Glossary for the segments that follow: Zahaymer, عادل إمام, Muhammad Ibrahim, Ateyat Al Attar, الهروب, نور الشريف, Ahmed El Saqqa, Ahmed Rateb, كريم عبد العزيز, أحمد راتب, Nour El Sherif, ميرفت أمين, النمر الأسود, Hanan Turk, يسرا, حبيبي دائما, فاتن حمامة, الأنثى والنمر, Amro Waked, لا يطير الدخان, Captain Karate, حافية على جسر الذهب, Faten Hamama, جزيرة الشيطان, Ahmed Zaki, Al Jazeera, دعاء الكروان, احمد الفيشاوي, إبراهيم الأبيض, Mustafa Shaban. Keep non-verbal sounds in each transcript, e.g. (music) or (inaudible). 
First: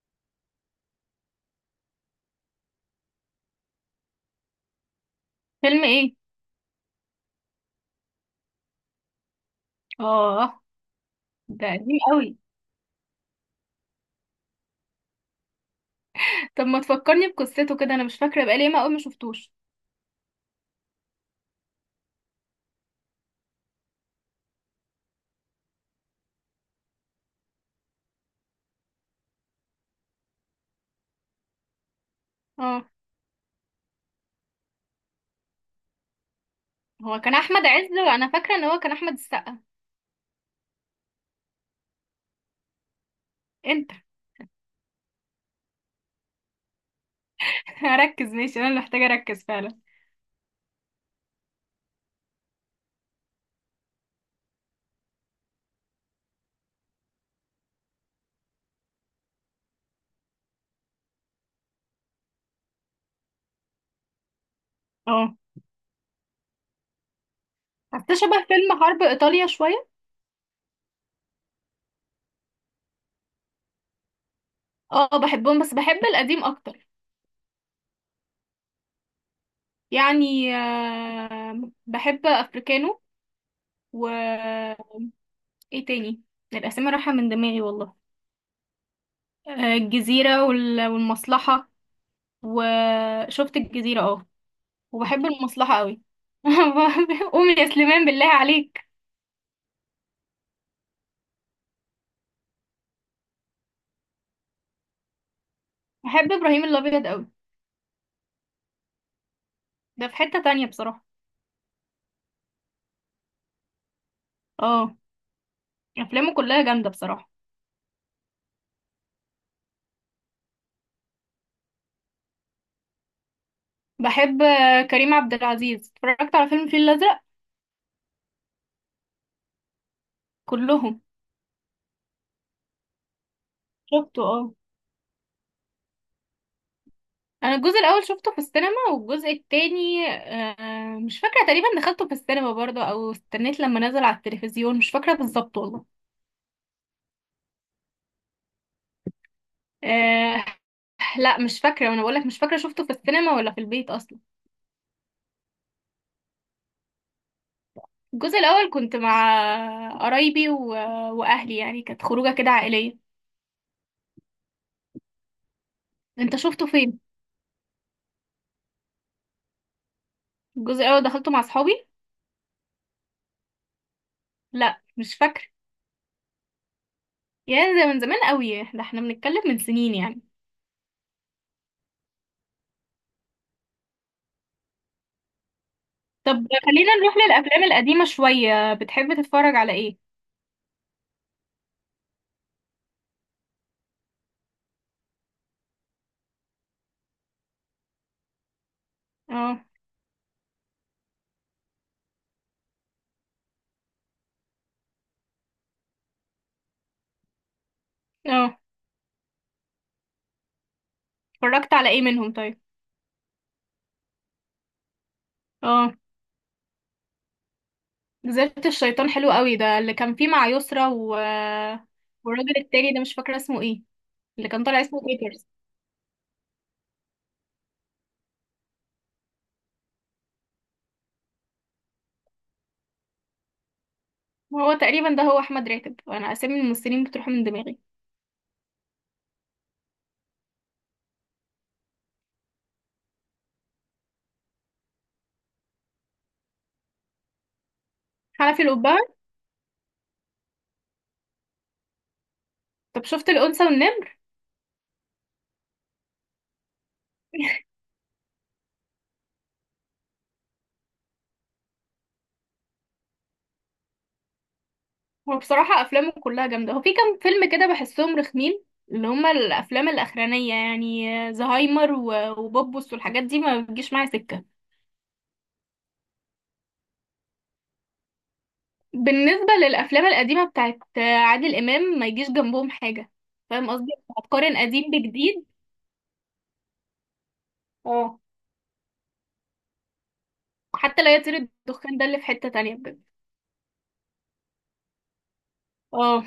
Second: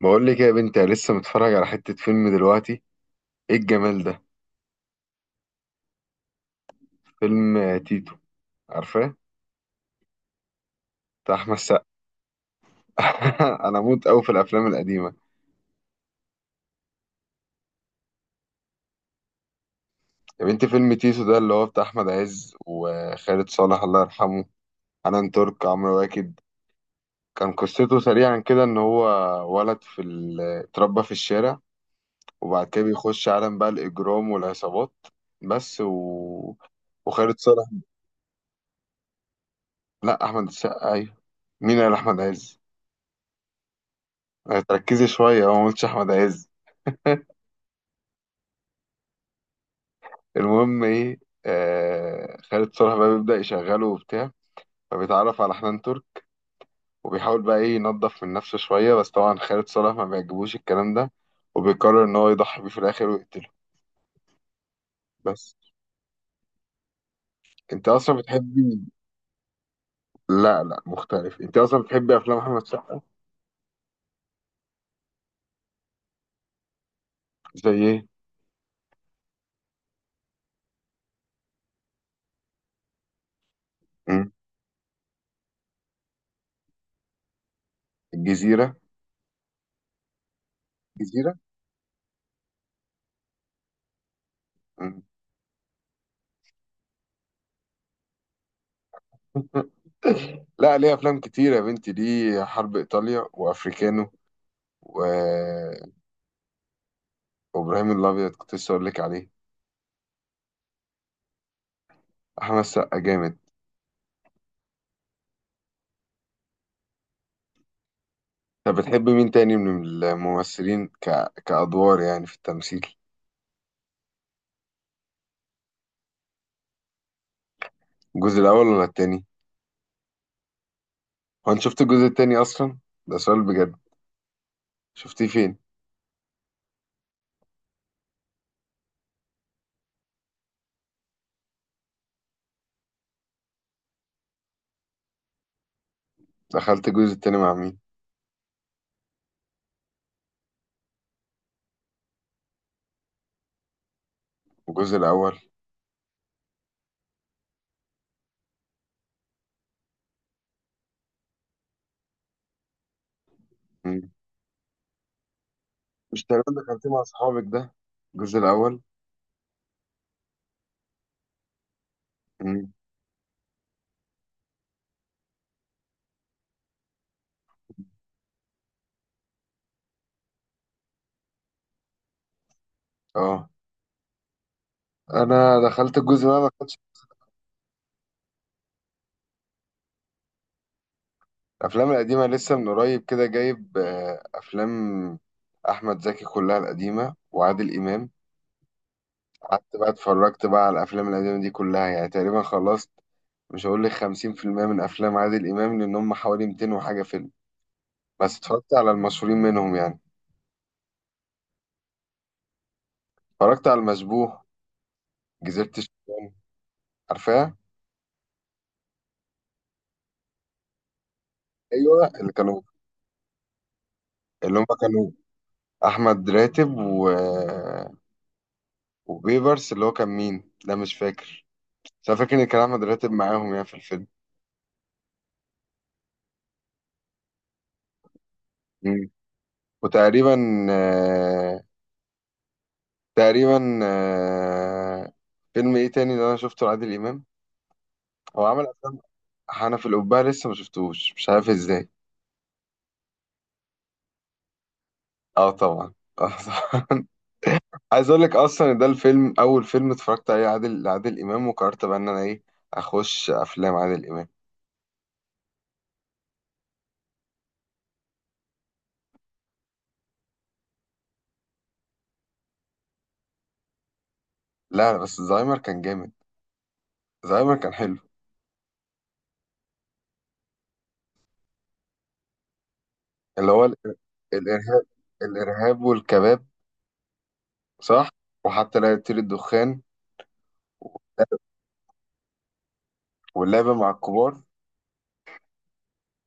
بقول لك يا بنتي، أنا لسه متفرج على حتة فيلم دلوقتي. ايه الجمال ده؟ فيلم ايه؟ فيلم تيتو. عارفاه؟ اه. بتاع احمد ده السقا. قديم قوي. (laughs) انا اموت قوي في الافلام القديمه. طب ما تفكرني بقصته كده، انا مش فاكره، بقالي ما قوي ما شفتوش. يا بنتي فيلم تيتو ده اللي هو بتاع احمد عز وخالد صالح الله يرحمه، حنان ترك، عمرو واكد. كان قصته سريعا كده ان هو ولد في اتربى في الشارع. وبعد كده اه. بيخش عالم بقى الاجرام والعصابات. بس و... هو كان وخالد صالح. احمد عز وانا فاكره ان هو كان احمد السقا. لا، احمد السقا ايوه. مين قال احمد عز؟ انت. تركزي شويه، هو ما قلتش احمد عز. (laughs) ركز ماشي، انا اللي محتاجه اركز فعلا. المهم ايه؟ آه، خالد صالح بقى بيبدأ يشغله وبتاع. فبيتعرف على حنان ترك. وبيحاول بقى ايه ينظف من نفسه شوية، بس طبعا خالد صالح ما بيعجبوش الكلام ده، وبيقرر ان هو يضحي بيه في الاخر ويقتله. اه، بس انت اصلا حتى شبه بتحبي. فيلم حرب ايطاليا شويه. لا لا، مختلف. انت اصلا بتحبي افلام احمد سقا. اه، بحبهم بس بحب القديم اكتر. زي ايه؟ يعني بحب افريكانو و مم. ايه تاني؟ الاسامي رايحه من دماغي والله. الجزيرة. الجزيره الجزيرة. والمصلحه. وشفت الجزيره، اه. مم. وبحب المصلحة قوي. (laughs) قومي يا سليمان بالله عليك. (laughs) لا، ليه افلام كتير يا بنتي، ليه؟ حرب ايطاليا وافريكانو و... بحب ابراهيم الابيض قوي. وابراهيم الابيض كنت لسه اقول لك عليه. ده في حتة تانية بصراحة. احمد سقا جامد. اه. افلامه كلها جامدة بصراحة. طب بتحب مين تاني من الممثلين كأدوار يعني في التمثيل؟ بحب كريم عبد العزيز، اتفرجت على فيلم الفيل الازرق. الجزء الأول ولا التاني؟ كلهم. هو أنت شفت الجزء التاني أصلا؟ ده سؤال بجد. شفته، اه. شفتيه فين؟ انا الجزء الاول شفته في السينما والجزء التاني مش فاكرة، تقريبا دخلته في السينما برضه او استنيت لما نزل على التلفزيون، مش فاكرة بالظبط والله. دخلت الجزء التاني مع مين؟ أه لا مش فاكرة، وانا بقولك مش فاكرة شفته في السينما ولا في البيت اصلا. الجزء الأول. الجزء الاول كنت مع قرايبي واهلي، يعني كانت خروجه كده عائليه. مم. مش انت تقريبا شفته دخلتيه فين؟ مع صحابك ده؟ الجزء الأول. الجزء الاول دخلته مع اصحابي. مم. لا مش فاكره. يعني ده من زمان قوي، ده احنا بنتكلم من سنين يعني. اه، أنا دخلت الجزء طب ده، ما دخلتش. خلينا نروح للافلام القديمه شويه، بتحب تتفرج على ايه؟ الأفلام القديمة لسه من قريب كده جايب أفلام أحمد زكي كلها القديمة وعادل إمام. اه. قعدت بقى اتفرجت بقى على الافلام القديمه دي كلها، يعني تقريبا خلصت. مش هقول لك 50% من افلام عادل امام لان هم حوالي 200 وحاجه فيلم. بس اه. اتفرجت على المشهورين منهم يعني. اتفرجت على ايه منهم طيب؟ اتفرجت على المشبوه، جزيره اه. الشيطان. عارفاها؟ جزيرة الشيطان حلو قوي، ده اللي كان فيه مع يسرا ايوه اللي والراجل كانوا. التاني ده مش فاكره اسمه ايه، اللي اللي هم كان طالع اسمه كانوا بيترز. احمد راتب وبيبرس، اللي هو كان مين؟ لا، مش فاكر. بس انا فاكر ان كان احمد راتب معاهم يعني في الفيلم. هو تقريبا ده هو احمد راتب، انا اسامي الممثلين بتروح من دماغي. مم. وتقريبا، آه، تقريبا، فيلم ايه تاني اللي انا شفته لعادل امام؟ هو حنفي عمل افلام. القبعة. حنف القبعة لسه ما شفتوش، مش عارف ازاي. طب شفت الأنثى والنمر؟ اه طبعا. اه طبعا. (laughs) عايز اقول لك اصلا إن ده الفيلم اول فيلم اتفرجت عليه لعادل امام، وقررت بقى ان انا ايه اخش افلام عادل امام. هو بصراحة أفلامه كلها جامدة، هو في كام فيلم كده بحسهم رخمين. اللي هما الأفلام الأخرانية يعني. زهايمر وبوبوس والحاجات دي ما بتجيش معايا سكة. لا لا، بس زهايمر كان جامد. زهايمر كان حلو. بالنسبة للأفلام القديمة بتاعت عادل إمام ما يجيش جنبهم حاجة. اللي هو فاهم قصدي؟ هتقارن الارهاب. قديم بجديد؟ الارهاب والكباب. صح. اه. وحتى لا يطير الدخان. حتى لا يطير الدخان ده اللي في حتة تانية بجد. واللعبة مع الكبار. اه.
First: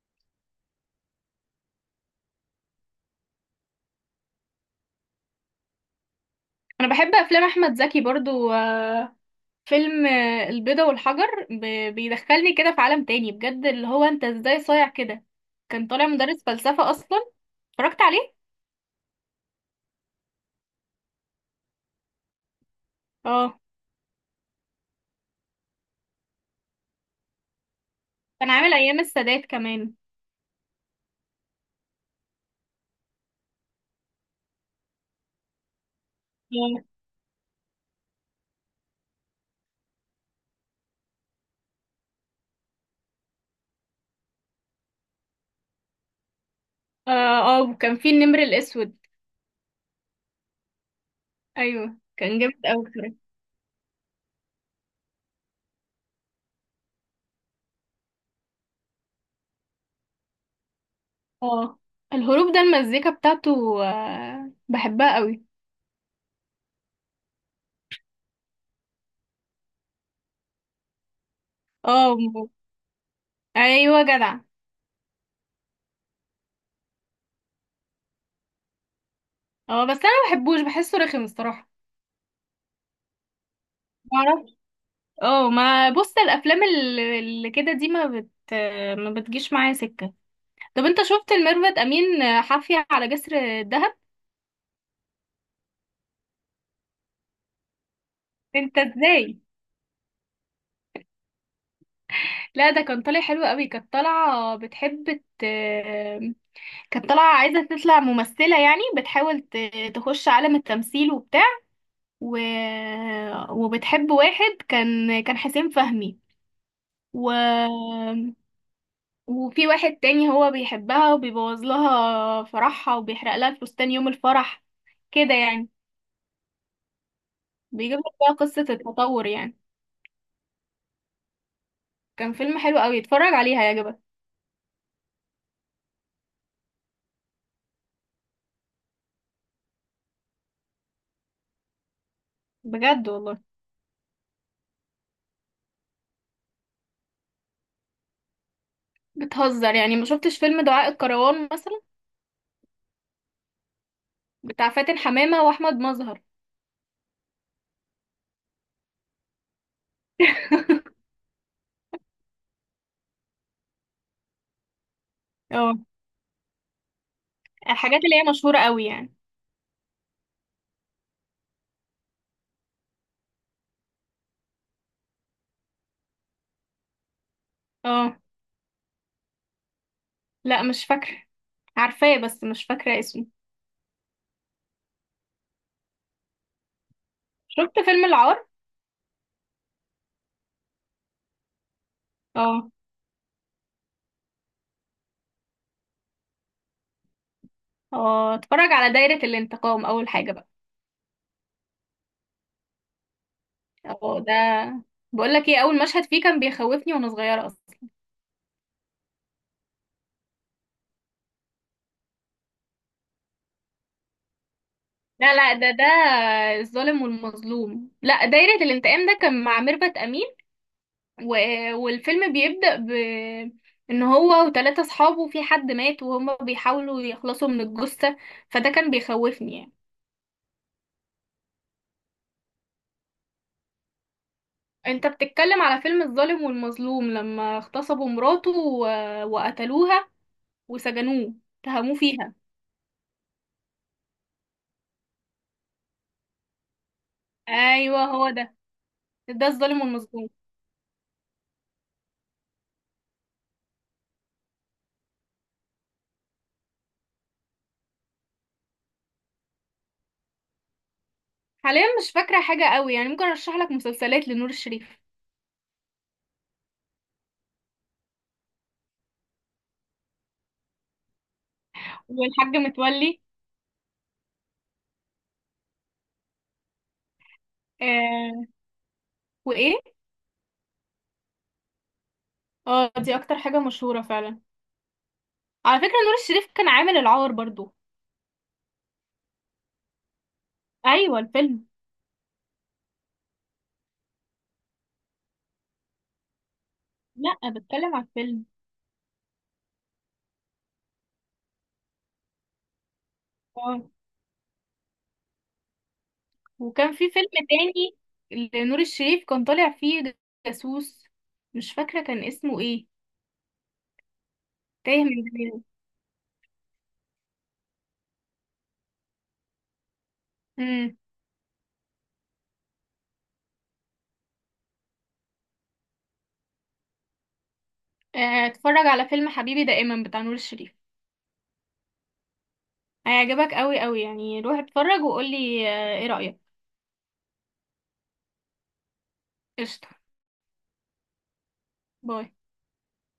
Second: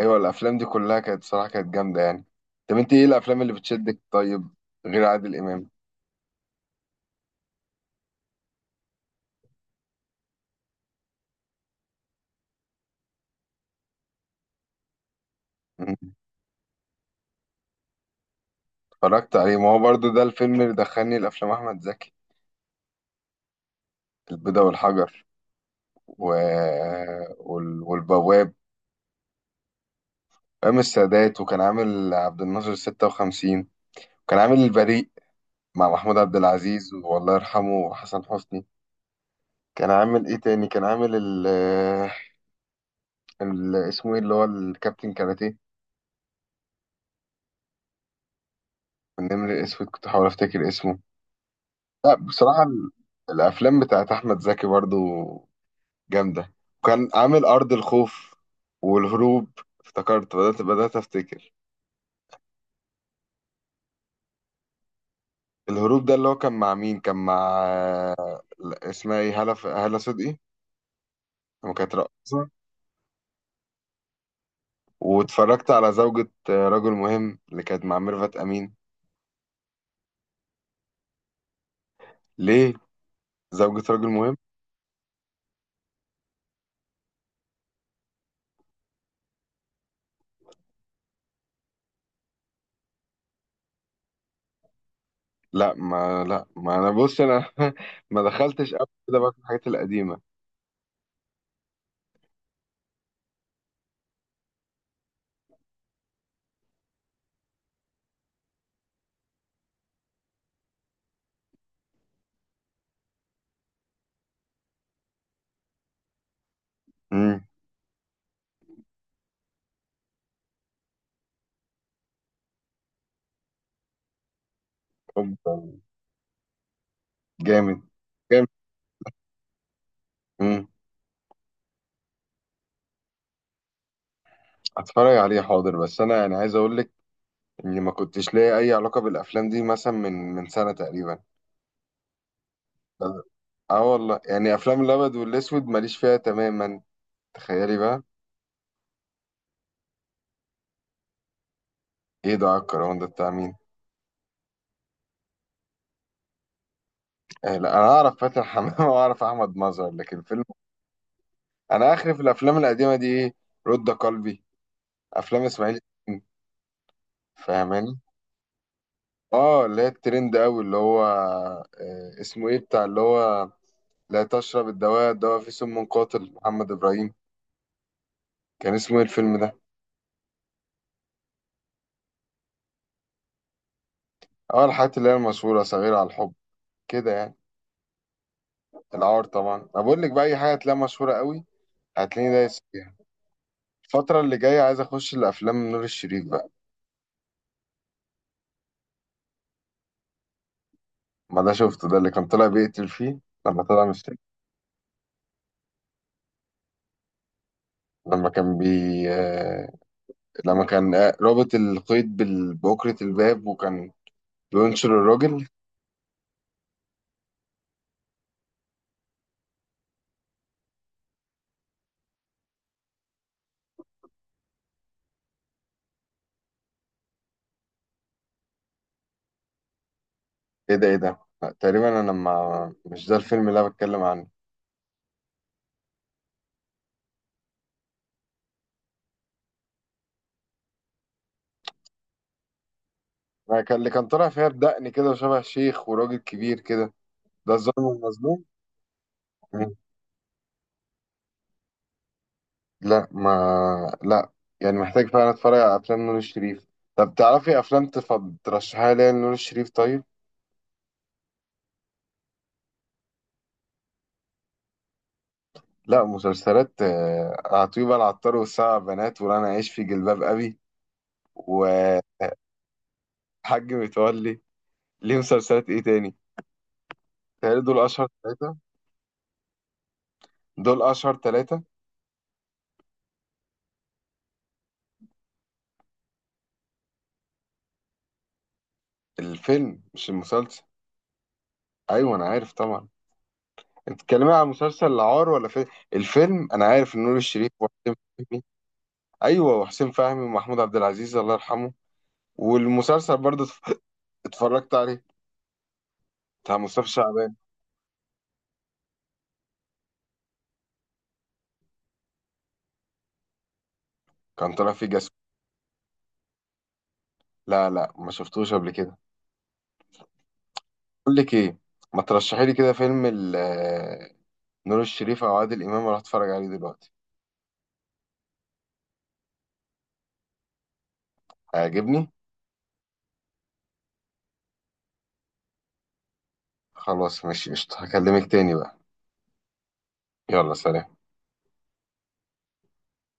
ايوه الافلام دي كلها كانت صراحة كانت جامدة يعني. طب انت ايه الافلام اللي بتشدك طيب؟ غير عادل امام. أنا بحب أفلام أحمد زكي برضو. فيلم البيضة والحجر بيدخلني كده في عالم تاني بجد، اللي هو انت ازاي صايع كده. كان طالع مدرس فلسفة اصلا. اتفرجت عليه. اتفرجت عليه، ما هو برضو ده الفيلم اللي دخلني لأفلام أحمد زكي، اه. البيضة والحجر و... كان والبواب. عامل ايام السادات كمان. أيام السادات، وكان عامل عبد الناصر 56، وكان عامل البريء مع محمود عبد اه. العزيز والله يرحمه وحسن حسني. كان عامل إيه تاني؟ كان عامل اسمه إيه اللي هو الكابتن كاراتيه. اه. وكان فيه النمر الاسود. النمر الأسود كنت بحاول أفتكر اسمه. ايوه لا كان بصراحة، جامد اوي بصراحة. الأفلام بتاعت أحمد زكي برضو جامدة. كان عامل أرض الخوف والهروب. افتكرت، بدأت أفتكر. اه. الهروب ده المزيكا بتاعته بحبها قوي. الهروب ده اللي هو كان مع مين؟ كان مع، لا، اسمها ايه، هالة هالة صدقي لما كانت اه، رقاصة. ايوه جدع. واتفرجت على زوجة رجل مهم اللي كانت مع ميرفت أمين. اه بس انا ما بحبوش بحسه رخم الصراحه. ليه؟ زوجة رجل مهم. معرفش. اه، ما بص الافلام اللي كده دي ما بتجيش معايا سكه. طب انت شفت الميرفت امين حافية على جسر الدهب؟ لا، ما لا، ما أنا بص أنا (laughs) ما دخلتش انت قبل كده بقى في ازاي؟ الحاجات القديمة. لا ده كان طالع حلو قوي، كانت طالعة بتحب كانت طالعة عايزة تطلع ممثلة، يعني بتحاول تخش عالم التمثيل وبتاع و... وبتحب واحد كان حسين فهمي. و... امم. وفي واحد تاني هو بيحبها وبيبوظ لها فرحها وبيحرق لها الفستان يوم الفرح كده يعني. جامد. بيجيب لك بقى جامد. قصة التطور يعني. امم. كان فيلم حلو قوي، اتفرج عليه هيعجبك. هتفرج عليه حاضر، بس أنا يعني عايز أقول لك اني ما كنتش ليا اي علاقه بالافلام دي مثلا من سنه تقريبا. بجد والله. اه والله، يعني افلام الابيض والاسود ماليش فيها تماما. تخيلي بقى. بتهزر، يعني ما شفتش فيلم دعاء الكروان مثلا؟ ايه ده الكرهون ده بتاع مين؟ بتاع فاتن حمامة واحمد مظهر. آه لا، انا اعرف فاتن حمامه (laughs) واعرف احمد مظهر، لكن فيلم؟ انا اخري في الافلام القديمه دي ايه؟ رد قلبي، افلام اه. اسماعيل ياسين، فاهماني؟ الحاجات اللي هي مشهورة قوي يعني. اه، اللي هي الترند قوي، اللي هو اسمه ايه بتاع اللي هو، لا تشرب الدواء، الدواء فيه سم قاتل، محمد ابراهيم. اه. كان اسمه ايه الفيلم ده؟ لا مش فاكرة. عارفاه بس مش فاكرة اسمه. اه الحاجات اللي هي المشهوره، صغيره على الحب كده يعني. شفت فيلم العار؟ العار طبعا، انا بقول لك بقى اي حاجه هتلاقيها مشهوره قوي هتلاقيني دايس اه. فيها. الفتره اللي جايه عايز اخش لافلام نور الشريف بقى. اه. اتفرج على دايرة الانتقام اول حاجة بقى. ما ده شفته، ده اللي كان طالع بيقتل فيه لما طلع مشتاق. اه ده. بقولك ايه، اول مشهد فيه كان بيخوفني وانا صغيرة اصلا. لما كان بي آه، لما كان رابط القيد بأكرة الباب، وكان بينشر لا الراجل. لا، ده الظالم والمظلوم. لا دايرة الانتقام ده كان مع ميرفت امين و... والفيلم بيبدأ ان هو وثلاثة اصحابه، في حد مات وهم بيحاولوا يخلصوا من الجثة، فده كان بيخوفني يعني. ايه ده، ايه ده، لا، تقريبا انا ما مش ده الفيلم اللي انا بتكلم عنه. انت بتتكلم على فيلم الظالم والمظلوم لما اغتصبوا مراته وقتلوها وسجنوه، اتهموه فيها. لا، كان اللي كان طالع فيها بدقن كده وشبه شيخ وراجل كبير كده، ده الظالم ايوه هو المظلوم. ده، ده الظالم والمظلوم. لا ما لا. يعني محتاج فعلا اتفرج على افلام نور الشريف. طب تعرفي افلام ترشحها لي نور الشريف طيب؟ حاليا مش فاكرة حاجة قوي يعني، ممكن ارشح لك مسلسلات لنور الشريف. لا، مسلسلات. عطيبة العطار والسبع بنات وانا عايش في جلباب ابي، وحاج والحاج متولي. متولي. ليه مسلسلات ايه تاني؟ تهيألي دول اشهر آه... ثلاثة. وايه؟ دول اشهر ثلاثة. اه، دي اكتر حاجة مشهورة فعلا. على فكرة نور الشريف كان عامل العار برضو. الفيلم مش المسلسل. ايوه الفيلم. ايوه انا عارف طبعا. انت بتتكلمي عن مسلسل العار ولا فيلم؟ الفيلم انا عارف إن نور الشريف لا وحسين بتكلم على فهمي. الفيلم. ايوه وحسين فهمي ومحمود عبد العزيز الله يرحمه. والمسلسل برضه اه. اتفرجت عليه بتاع مصطفى وكان في فيلم شعبان. تاني لنور الشريف كان طالع فيه جاسوس، مش فاكره كان اسمه ايه، كان طالع فيه تايه جاسم. من دماغي. لا لا، ما شفتوش قبل كده. امم. اقول لك ايه، ما ترشحي لي كده فيلم نور الشريف او عادل امام اروح اتفرج عليه دلوقتي. اتفرج على فيلم حبيبي دائما بتاع نور الشريف، هيعجبني. هيعجبك قوي قوي يعني، روح اتفرج وقولي ايه رأيك. خلاص ماشي قشطة، هكلمك تاني بقى. قشطه. يلا سلام. باي.